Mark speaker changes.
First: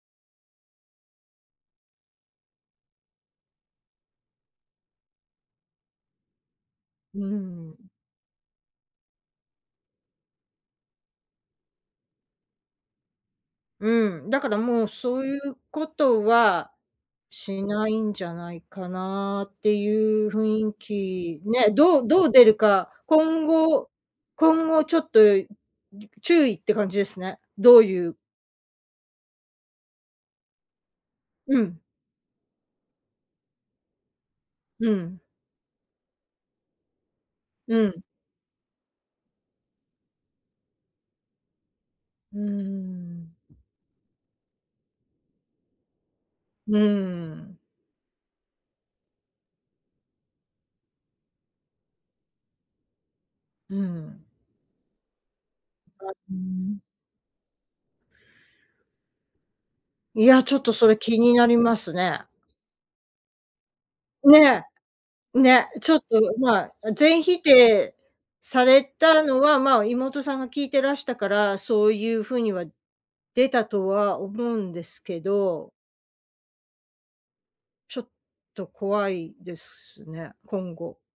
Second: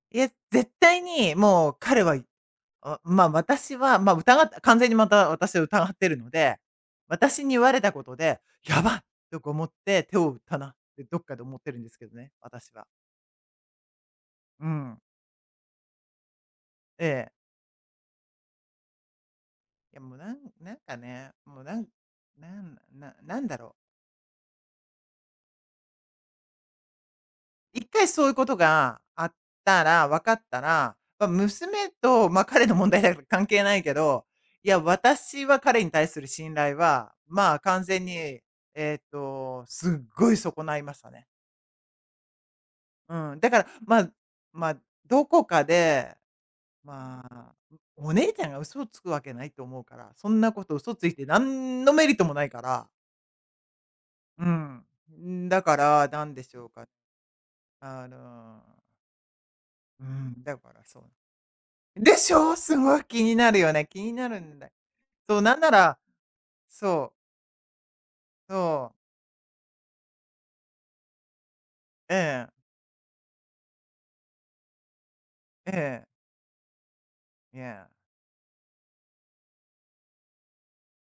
Speaker 1: いえ、絶対にもう彼は、いあ、ま、私は、ま、疑った完全に、また私疑ってるので、
Speaker 2: うー
Speaker 1: 私に言われ
Speaker 2: ん。
Speaker 1: たことで、「やばい！」とか思って、手を打ったなってどっかで思ってるんですけどね、私は。
Speaker 2: うん、だから
Speaker 1: う
Speaker 2: もう、
Speaker 1: ん。
Speaker 2: そういうことは
Speaker 1: ええ。
Speaker 2: しないんじゃないかなって
Speaker 1: いや、もう
Speaker 2: いう
Speaker 1: なん
Speaker 2: 雰
Speaker 1: な
Speaker 2: 囲
Speaker 1: んかね、
Speaker 2: 気
Speaker 1: もう
Speaker 2: ね、
Speaker 1: なん
Speaker 2: どうどう出る
Speaker 1: なん
Speaker 2: か、
Speaker 1: なな
Speaker 2: 今
Speaker 1: んだろう？
Speaker 2: 後今後ちょっと、いう注意って感じですね。ど
Speaker 1: い
Speaker 2: う
Speaker 1: っかい
Speaker 2: ゆう
Speaker 1: そういうことがあったら分かったら、ま、
Speaker 2: うん。
Speaker 1: 娘と、ま、彼の問題であれば関係ないけど、いや、
Speaker 2: うん。
Speaker 1: 私は、彼に対する信頼は、まあ、
Speaker 2: う
Speaker 1: 完
Speaker 2: ん。
Speaker 1: 全に、えっと、すっごい損ないましたね。
Speaker 2: うーん。
Speaker 1: うん、だから、まま、どこかで、
Speaker 2: う
Speaker 1: ま
Speaker 2: ー
Speaker 1: あ、
Speaker 2: ん。
Speaker 1: お姉ちゃんが嘘をつくわけないと思うからそんなこと嘘ついて何のメリットもないから
Speaker 2: うん。
Speaker 1: うん。うーん、だから、な
Speaker 2: う
Speaker 1: ん
Speaker 2: ー
Speaker 1: でしょう
Speaker 2: ん。
Speaker 1: か、あのうー
Speaker 2: いや、
Speaker 1: ん。
Speaker 2: ちょ
Speaker 1: だ
Speaker 2: っ
Speaker 1: か
Speaker 2: と
Speaker 1: ら、
Speaker 2: それ
Speaker 1: そう。
Speaker 2: 気になります
Speaker 1: で
Speaker 2: ね。
Speaker 1: しょ？すごい気になるよね？気になるん
Speaker 2: ね。
Speaker 1: だ。そう、なん
Speaker 2: ね、
Speaker 1: な
Speaker 2: ちょ
Speaker 1: ら
Speaker 2: っとまあ、
Speaker 1: そう。
Speaker 2: 全否定され
Speaker 1: そう。
Speaker 2: たのは、ま、妹さんが聞いてらしたから、そうい
Speaker 1: え
Speaker 2: う風
Speaker 1: え。
Speaker 2: には出たとは思うんですけ
Speaker 1: え
Speaker 2: ど
Speaker 1: え。いや。
Speaker 2: ちょっと怖いですしね、今後。